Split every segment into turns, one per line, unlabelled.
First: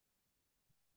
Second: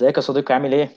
ازيك يا صديقي، عامل ايه؟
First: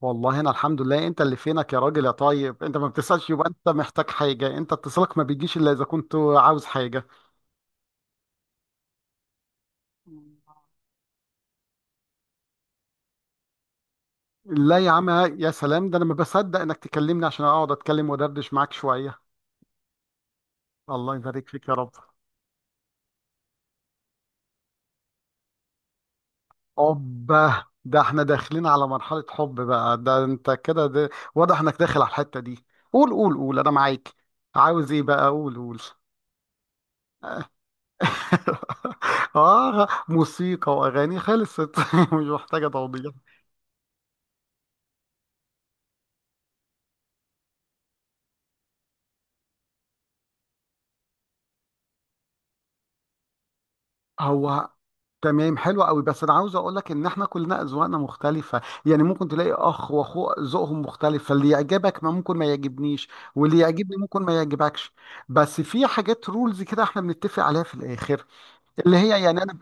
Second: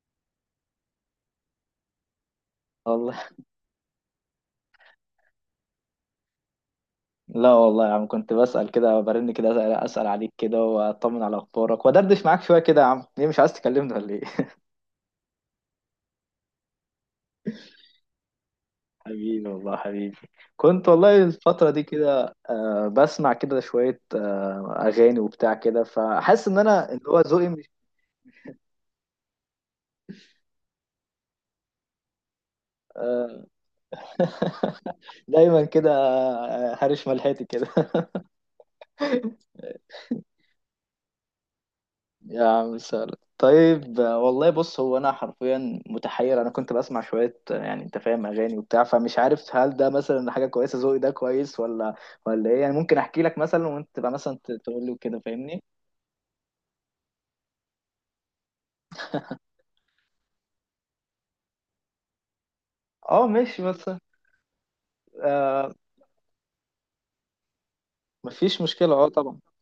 والله انا الحمد لله، انت اللي فينك يا راجل يا طيب، انت ما
والله.
بتسألش، يبقى انت محتاج حاجة، انت اتصالك ما بيجيش الا اذا كنت عاوز حاجة.
لا والله يا عم، كنت بسأل كده، برن كده أسأل عليك كده، واطمن على اخبارك وادردش معاك شوية كده. يا عم ليه مش عايز تكلمني ولا ايه؟
لا يا عم، يا سلام، ده انا ما بصدق انك تكلمني عشان اقعد اتكلم ودردش معاك شوية.
حبيبي والله، حبيبي. كنت
الله
والله
يبارك فيك
الفترة
يا
دي
رب.
كده بسمع كده شوية أغاني وبتاع كده، فحاسس إن أنا اللي هو ذوقي
اوبا،
مش...
ده احنا داخلين على مرحلة حب بقى، ده انت كده، ده واضح انك داخل على الحتة دي. قول قول قول انا معاك. عاوز ايه بقى؟ قول
دايما
قول.
كده، هرش ملحتي كده.
اه، موسيقى واغاني خلصت. مش
يا
محتاجة
عم سهل.
توضيح.
طيب، والله بص، هو انا حرفيا متحير، انا كنت بسمع شويه، يعني انت فاهم اغاني وبتاع، فمش عارف هل ده مثلا حاجه كويسه، ذوقي ده كويس ولا ايه؟ يعني ممكن احكي لك مثلا وانت تبقى مثلا
هو
تقول لي وكده،
تمام
فاهمني.
حلو قوي، بس انا عاوز اقول لك ان احنا كلنا اذواقنا مختلفه، يعني ممكن تلاقي اخ واخوه ذوقهم مختلف، فاللي يعجبك ما ممكن ما يعجبنيش،
اه
واللي
ماشي. بس
يعجبني ممكن ما يعجبكش. بس
آه
في حاجات رولز كده احنا بنتفق عليها في الاخر،
مفيش مشكله،
اللي
اه
هي
طبعا.
يعني انا،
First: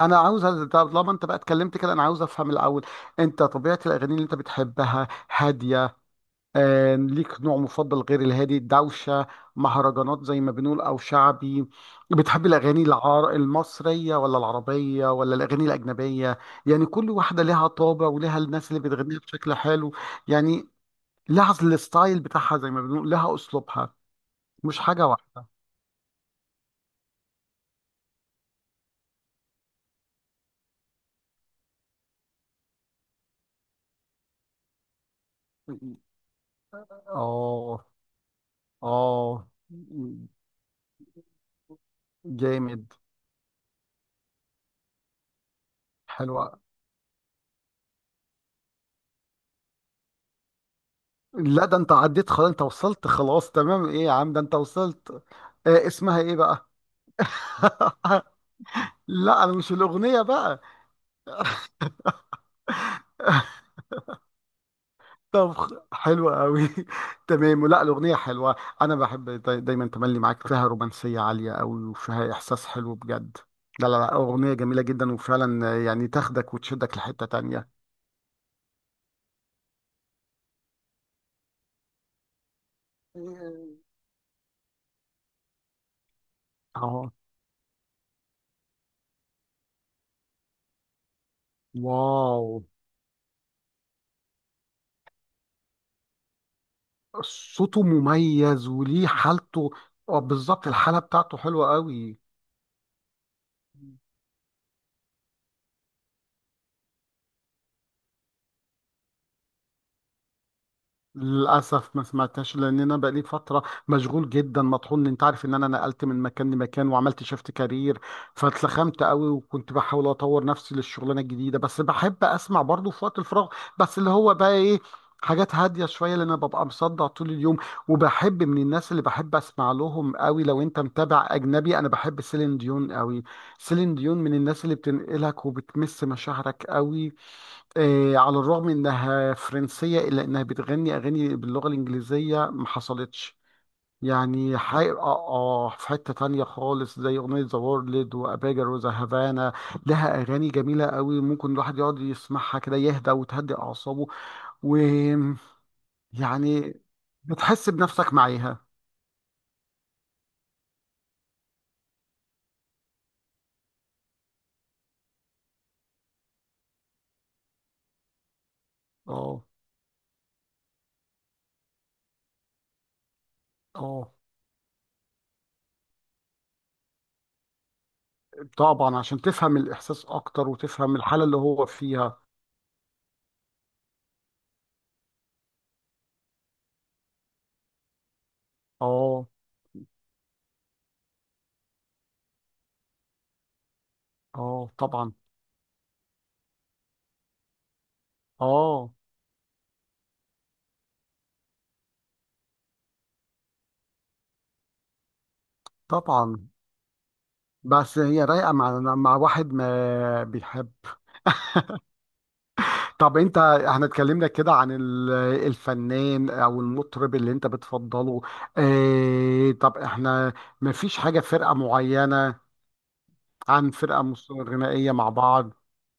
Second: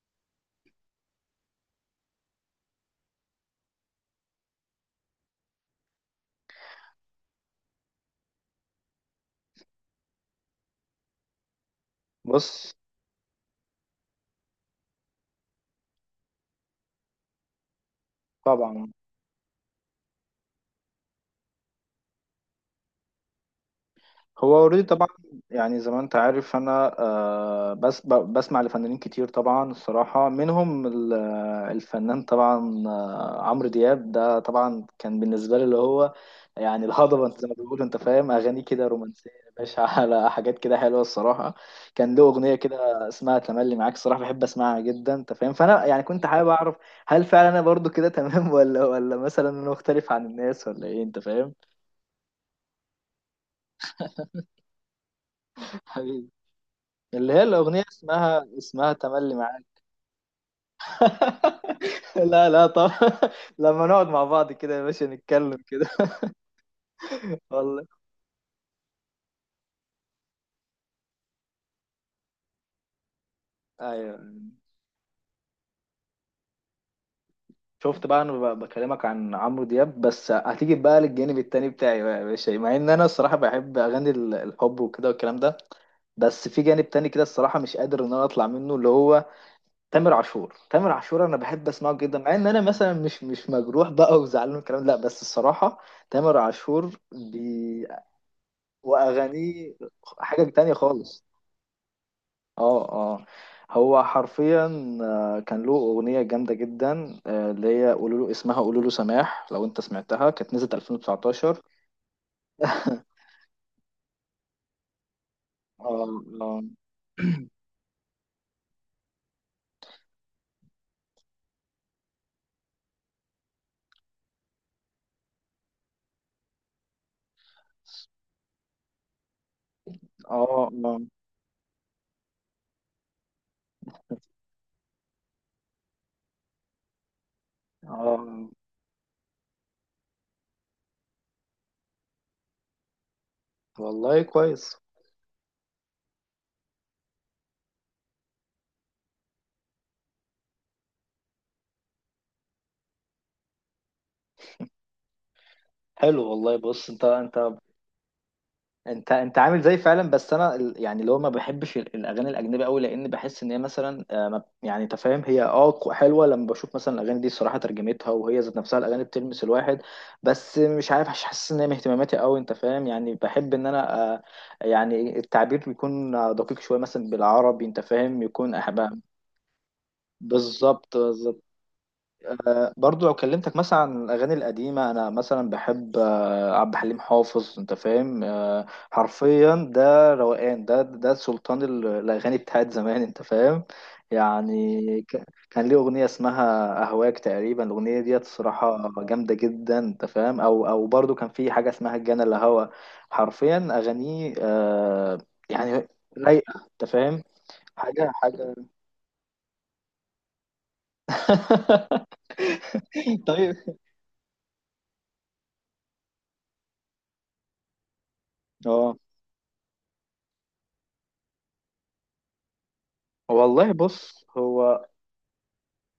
انا عاوز طالما انت بقى اتكلمت كده انا عاوز افهم الاول، انت طبيعه الاغاني اللي انت بتحبها هاديه، ليك نوع مفضل غير الهادي؟ الدوشة، مهرجانات زي ما بنقول، أو شعبي. بتحب
بص.
الأغاني المصرية ولا العربية ولا الأغاني الأجنبية؟ يعني كل واحدة لها طابع ولها الناس اللي
طبعا.
بتغنيها بشكل حلو، يعني لها الستايل بتاعها، زي ما بنقول لها أسلوبها،
هو
مش
اوريدي
حاجة
طبعا.
واحدة.
يعني زي ما انت عارف انا، بس بسمع لفنانين كتير طبعا، الصراحة منهم الفنان طبعا، عمرو دياب. ده طبعا كان بالنسبة لي اللي هو يعني الهضبة. انت زي ما بيقولوا
آه،
انت فاهم اغاني كده رومانسية
آه،
يا باشا، على حاجات كده حلوة الصراحة. كان له اغنية
جامد،
كده اسمها تملي معاك، الصراحة بحب اسمعها جدا، انت فاهم، فانا يعني كنت حابب
حلوة.
اعرف هل فعلا انا برضو كده تمام ولا مثلا انا مختلف عن الناس، ولا ايه، انت فاهم.
لا ده أنت عديت خلاص، أنت وصلت خلاص تمام، إيه يا عم، ده أنت وصلت. آه، اسمها
حبيبي.
إيه بقى؟
اللي هي الأغنية اسمها تملي
لا انا
معاك.
مش الاغنيه بقى.
لا لا، طب لما نقعد مع بعض كده يا باشا،
طب
نتكلم كده.
حلوه قوي، تمام، ولا
والله.
الاغنيه حلوه، انا بحب دايما تملي معاك، فيها رومانسيه عاليه قوي وفيها احساس حلو بجد. لا لا لا،
أيوه.
اغنيه جميله جدا، وفعلا يعني تاخدك وتشدك لحته تانية.
شفت بقى، انا بكلمك عن عمرو دياب، بس هتيجي بقى للجانب التاني بتاعي بقى يا باشا، مع ان انا الصراحه بحب اغاني الحب وكده والكلام ده. بس في جانب تاني
اه،
كده الصراحه مش قادر ان انا اطلع منه، اللي هو تامر عاشور. تامر عاشور انا بحب اسمعه جدا، مع ان انا
واو،
مثلا مش مجروح بقى وزعلان والكلام ده، لا بس الصراحه تامر عاشور
صوته
بي،
مميز وليه حالته.
واغانيه
اه
حاجه
بالظبط،
تانية
الحاله
خالص.
بتاعته حلوه قوي.
اه اه. هو حرفيا كان له اغنيه جامده جدا، اللي هي قولوا له، اسمها قولوا له سماح، لو انت سمعتها كانت نزلت 2019.
للأسف ما سمعتهاش لأن أنا بقالي فترة مشغول جدا مطحون، أنت عارف إن أنا نقلت
اه
من مكان
اه
لمكان وعملت شيفت كارير، فاتلخمت قوي، وكنت بحاول أطور نفسي للشغلانة الجديدة، بس بحب أسمع برضه في وقت الفراغ. بس اللي هو بقى إيه، حاجات هادية شوية، لأن أنا ببقى مصدع طول اليوم. وبحب من الناس اللي بحب أسمع لهم قوي، لو
اه اه
أنت متابع أجنبي، أنا بحب سيلين ديون قوي، سيلين ديون من الناس اللي بتنقلك وبتمس مشاعرك قوي. على
آه.
الرغم انها فرنسيه الا انها بتغني اغاني باللغه الانجليزيه، ما حصلتش
والله
يعني
كويس.
اه اه، في حته تانية خالص زي اغنيه ذا وورلد واباجر وذا هافانا، لها اغاني جميله قوي، ممكن الواحد يقعد يسمعها كده يهدى وتهدي اعصابه، ويعني
حلو والله. بص، انت انت
بتحس بنفسك معاها.
انت انت عامل زي فعلا، بس انا يعني اللي هو ما بحبش الاغاني الاجنبيه قوي، لان بحس ان هي مثلا يعني انت فاهم هي اه حلوه، لما بشوف مثلا الاغاني دي الصراحه ترجمتها، وهي ذات نفسها الاغاني بتلمس
اه
الواحد. بس مش عارف، مش حاسس ان هي من اهتماماتي قوي، انت فاهم، يعني بحب ان انا
اه،
يعني التعبير بيكون دقيق شويه مثلا بالعربي، انت فاهم، يكون
طبعا
أحبها.
عشان تفهم الاحساس اكتر وتفهم
بالظبط
الحاله اللي
بالظبط.
هو فيها.
برضو لو كلمتك مثلا عن الأغاني القديمة، أنا مثلا بحب عبد الحليم حافظ، أنت فاهم،
اه
حرفيا ده روقان، ده سلطان الأغاني بتاعت زمان، أنت فاهم.
اه،
يعني
طبعا.
كان ليه أغنية اسمها أهواك تقريبا، الأغنية ديت الصراحة
اه
جامدة جدا، أنت فاهم، أو برضو كان في حاجة اسمها الجنة، اللي هوا حرفيا أغانيه يعني
طبعا.
رايقة، أنت فاهم.
بس
حاجة
هي رايقة
حاجة.
مع مع واحد ما بيحب. طب انت،
طيب.
احنا اتكلمنا كده عن الفنان او المطرب اللي انت بتفضله،
اه
اه طب احنا ما فيش حاجة فرقة معينة،
والله
عن فرقة
بص. هو
غنائية مع بعض؟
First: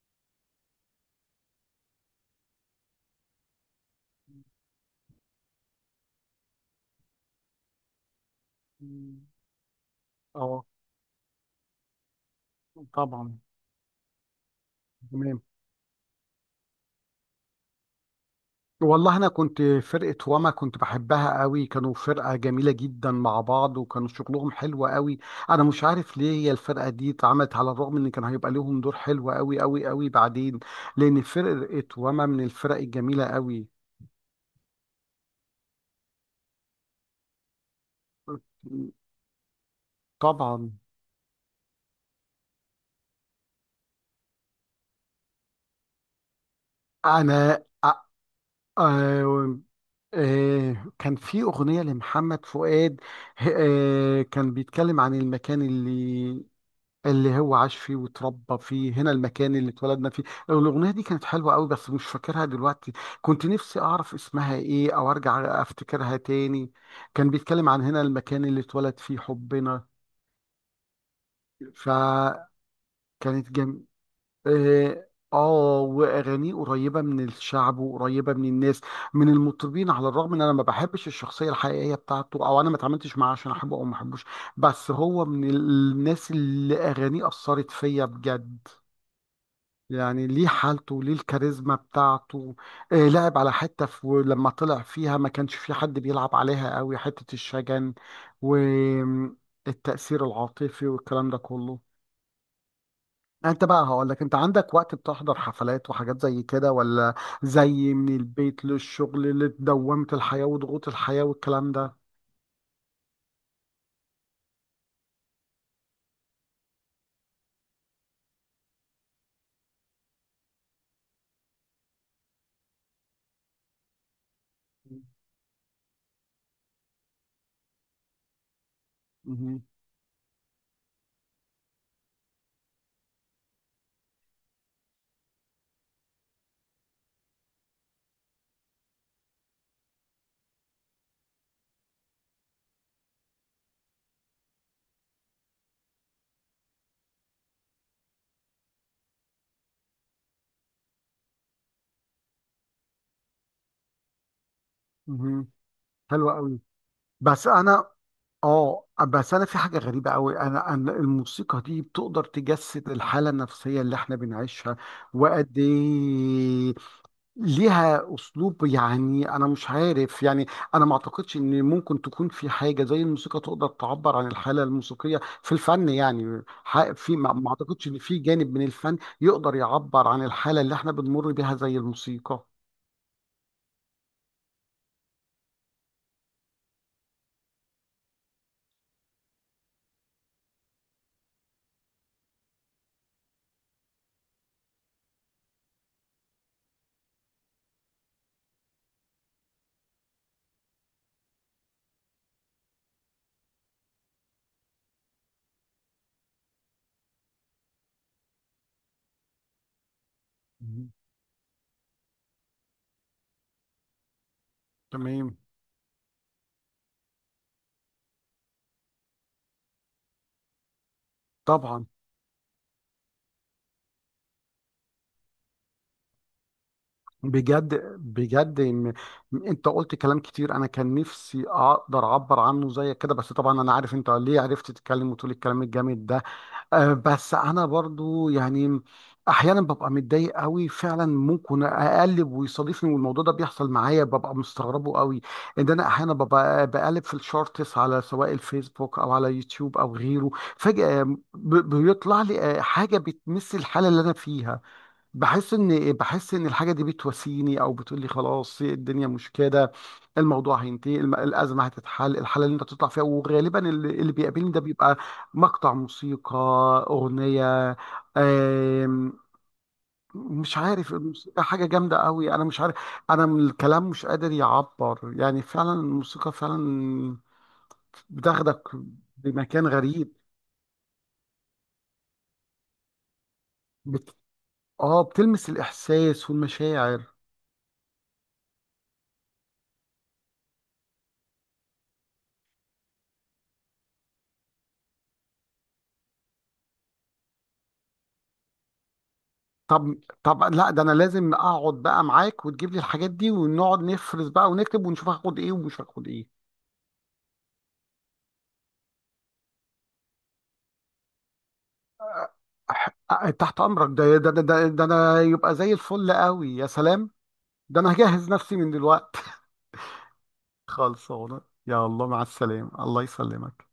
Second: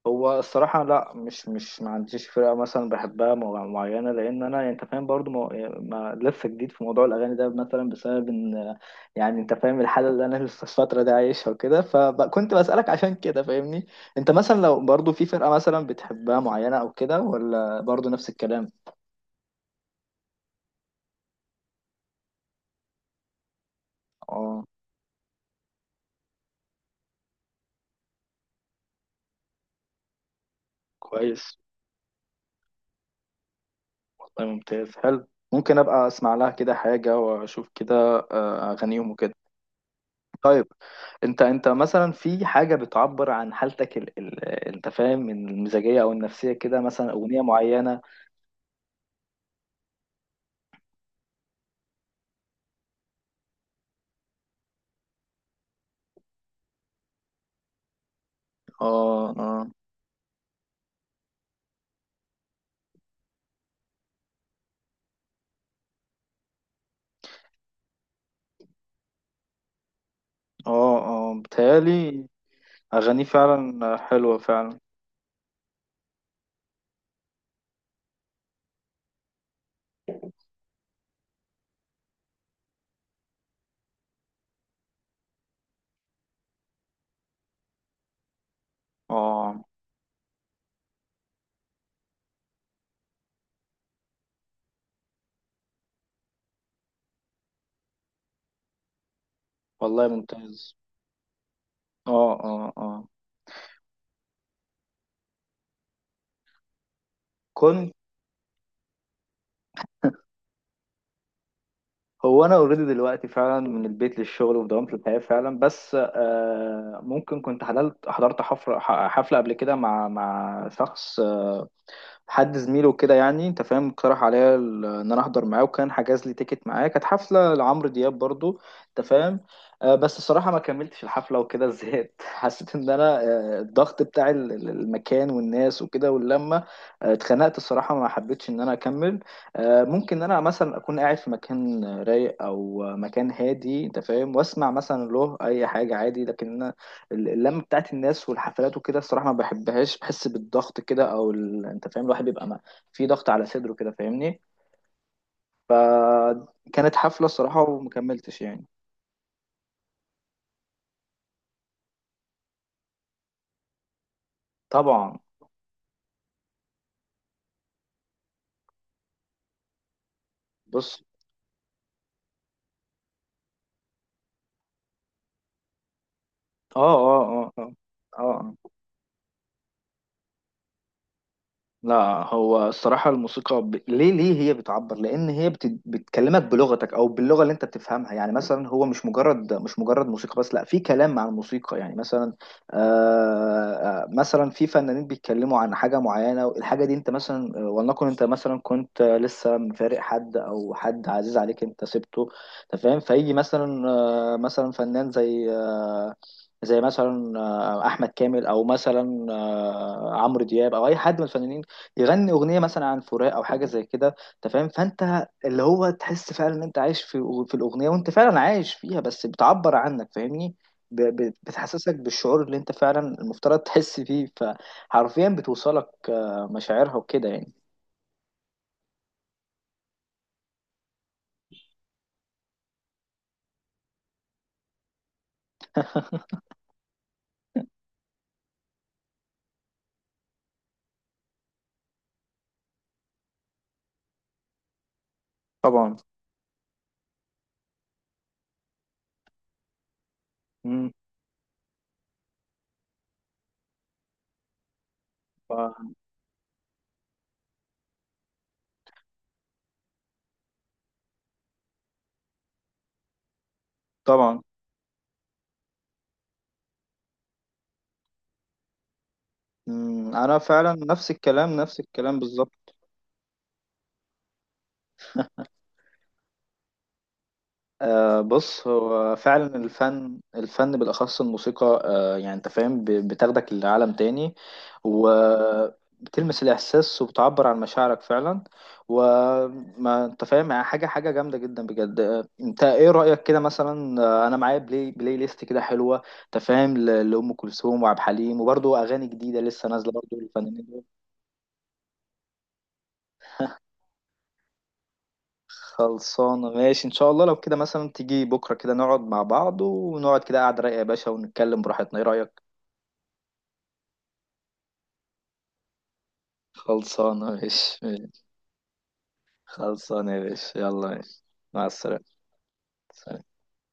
هو الصراحة لا، مش مش ما عنديش فرقة مثلا بحبها معينة، لأن أنا أنت فاهم برضو ما، لسه جديد في موضوع الأغاني ده مثلا بسبب إن، يعني أنت فاهم الحالة اللي أنا لسه
اه
الفترة دي عايشها وكده، فكنت بسألك عشان
طبعا،
كده فاهمني. أنت مثلا لو برضو في
تمام.
فرقة مثلا بتحبها معينة أو كده، ولا برضو نفس الكلام؟
والله انا كنت فرقه واما كنت بحبها قوي، كانوا فرقه جميله جدا مع بعض وكانوا شغلهم
أه
حلو قوي. انا مش عارف ليه هي الفرقه دي اتعملت، على الرغم ان كان هيبقى لهم دور حلو قوي قوي قوي بعدين، لان
كويس.
فرقه واما من الفرق الجميله قوي.
والله ممتاز. حلو. ممكن أبقى أسمع لها كده حاجة وأشوف كده أغانيهم وكده. طيب.
طبعا.
انت مثلا في حاجه بتعبر عن حالتك، انت فاهم، من المزاجيه او النفسيه كده، مثلا اغنيه
انا
معينه.
آه، آه، كان في اغنيه لمحمد فؤاد، آه كان بيتكلم عن المكان اللي، اللي هو عاش فيه واتربى فيه، هنا
اه
المكان
اه
اللي اتولدنا فيه. الأغنية دي كانت حلوة قوي بس مش فاكرها دلوقتي، كنت نفسي أعرف اسمها إيه أو أرجع أفتكرها تاني. كان بيتكلم عن هنا المكان اللي اتولد فيه حبنا،
اه اه، بتهيالي
فكانت
اغانيه
جم،
فعلا حلوه فعلا.
آه، آه، وأغانيه قريبة من الشعب وقريبة من الناس، من المطربين، على الرغم إن أنا ما بحبش الشخصية الحقيقية بتاعته، أو أنا ما اتعاملتش معاه عشان أحبه أو ما أحبوش، بس هو من الناس اللي أغانيه أثرت فيا بجد،
اه
يعني ليه حالته، ليه الكاريزما بتاعته. آه لعب على حتة في، لما طلع فيها ما كانش في حد بيلعب عليها قوي، حتة الشجن
والله
والتأثير
ممتاز.
العاطفي والكلام ده كله.
اه اه اه.
انت بقى هقول لك، انت عندك وقت بتحضر حفلات وحاجات زي كده ولا
كنت
زي من البيت للشغل لدوامة الحياة وضغوط الحياة والكلام ده؟
هو انا اوريدي دلوقتي فعلا من البيت للشغل ودوامة الحياه فعلا، بس آه ممكن كنت حضرت حفله قبل كده مع شخص، حد زميله كده يعني انت فاهم، اقترح عليا ان انا احضر معاه، وكان حجز لي تيكت معاه، كانت حفله لعمرو دياب برضو، انت فاهم.
مهم.
بس الصراحه ما كملتش الحفله وكده، زهقت. حسيت ان انا، الضغط بتاع المكان والناس وكده واللمه، اتخنقت الصراحه، ما حبيتش ان انا اكمل. ممكن ان انا مثلا اكون قاعد في مكان رايق او مكان هادي، انت فاهم، واسمع مثلا له اي حاجه عادي، لكن اللمه بتاعت الناس والحفلات وكده الصراحه ما بحبهاش، بحس بالضغط كده، او انت فاهم الواحد بيبقى ما... في ضغط على صدره كده، فاهمني.
مهم. حلو قوي،
فكانت حفله
بس
الصراحه
انا،
ومكملتش يعني.
اه بس انا في حاجه غريبه قوي، انا، انا الموسيقى دي بتقدر تجسد الحاله النفسيه اللي احنا بنعيشها،
طبعا.
وقد ايه ليها اسلوب، يعني انا مش عارف يعني، انا ما
بص.
اعتقدش ان ممكن تكون في حاجه زي الموسيقى تقدر تعبر عن الحاله الموسيقيه في الفن، يعني
اه
في
اه
ما
اه اه
اعتقدش ان في
اه
جانب
آه.
من الفن يقدر يعبر عن الحاله اللي احنا بنمر بيها زي
لا.
الموسيقى.
هو الصراحة الموسيقى ليه هي بتعبر؟ لأن هي بتكلمك بلغتك أو باللغة اللي أنت بتفهمها، يعني مثلا هو مش مجرد موسيقى بس، لا، في كلام مع الموسيقى. يعني مثلا آه... مثلا في فنانين بيتكلموا عن حاجة معينة، الحاجة دي أنت مثلا، ولنكن أنت مثلا كنت لسه مفارق حد، أو حد عزيز عليك أنت سبته، أنت فاهم؟ فيجي مثلا مثلا فنان زي زي مثلا احمد كامل، او مثلا عمرو دياب، او
مم.
اي حد من الفنانين، يغني اغنيه مثلا عن فراق او حاجه زي كده، انت فاهم، فانت
تمام.
اللي هو تحس فعلا ان انت عايش في الاغنيه، وانت فعلا عايش فيها، بس بتعبر عنك، فاهمني.
طبعا.
بتحسسك بالشعور اللي انت فعلا المفترض تحس فيه، فحرفيا بتوصلك مشاعرها وكده يعني.
بجد بجد، انت قلت كلام كتير انا كان نفسي اقدر اعبر عنه زيك كده، بس طبعا انا عارف انت ليه عرفت تتكلم وتقول الكلام الجامد ده. آه، بس انا برضو يعني احيانا ببقى متضايق قوي فعلا، ممكن اقلب ويصادفني، والموضوع ده بيحصل معايا، ببقى مستغربه قوي ان انا
طبعا.
احيانا ببقى بقلب في الشورتس على سواء الفيسبوك او على يوتيوب او غيره،
مم.
فجأة بيطلع لي، آه، حاجة بتمس الحالة اللي انا فيها، بحس
ف-
ان، بحس ان الحاجه دي بتواسيني او بتقول لي خلاص الدنيا مش كده، الموضوع هينتهي، الازمه هتتحل، الحاله اللي انت بتطلع فيها، وغالبا اللي
طبعا.
بيقابلني ده بيبقى مقطع موسيقى، اغنيه. آم،
مم. انا
مش
فعلا
عارف،
نفس
الموسيقى
الكلام،
حاجه
نفس
جامده
الكلام
قوي، انا مش
بالظبط.
عارف، انا من الكلام مش قادر يعبر، يعني فعلا الموسيقى فعلا بتاخدك
بص، هو فعلا
بمكان غريب،
الفن، الفن بالأخص الموسيقى، يعني أنت فاهم، بتاخدك لعالم
بت...
تاني،
اه بتلمس الاحساس
وبتلمس الإحساس،
والمشاعر.
وبتعبر عن مشاعرك فعلا. وما أنت فاهم يعني، حاجة حاجة جامدة جدا بجد. أنت إيه رأيك كده مثلا، أنا معايا بلاي ليست كده حلوة، أنت فاهم، لأم كلثوم وعبد الحليم، وبرضه أغاني جديدة لسه نازلة
طب،
برضه
طب
الفنانين
لا، ده
دول.
انا لازم اقعد بقى معاك وتجيب لي الحاجات دي ونقعد نفرز بقى ونكتب ونشوف هاخد ايه ومش هاخد ايه.
خلصانة ماشي إن شاء الله، لو كده مثلا تيجي بكرة كده نقعد مع بعض، ونقعد كده قعدة رايقة يا باشا، ونتكلم براحتنا، إيه رأيك؟
أه، تحت امرك، ده ده ده ده, ده انا يبقى زي الفل قوي، يا سلام،
خلصانة ماشي
ده انا
ماشي.
هجهز نفسي من دلوقتي.
خلصانة يا باشا، يلا ماشي.
خلصانه.
مع
يا الله
السلامة
مع السلامه، الله يسلمك.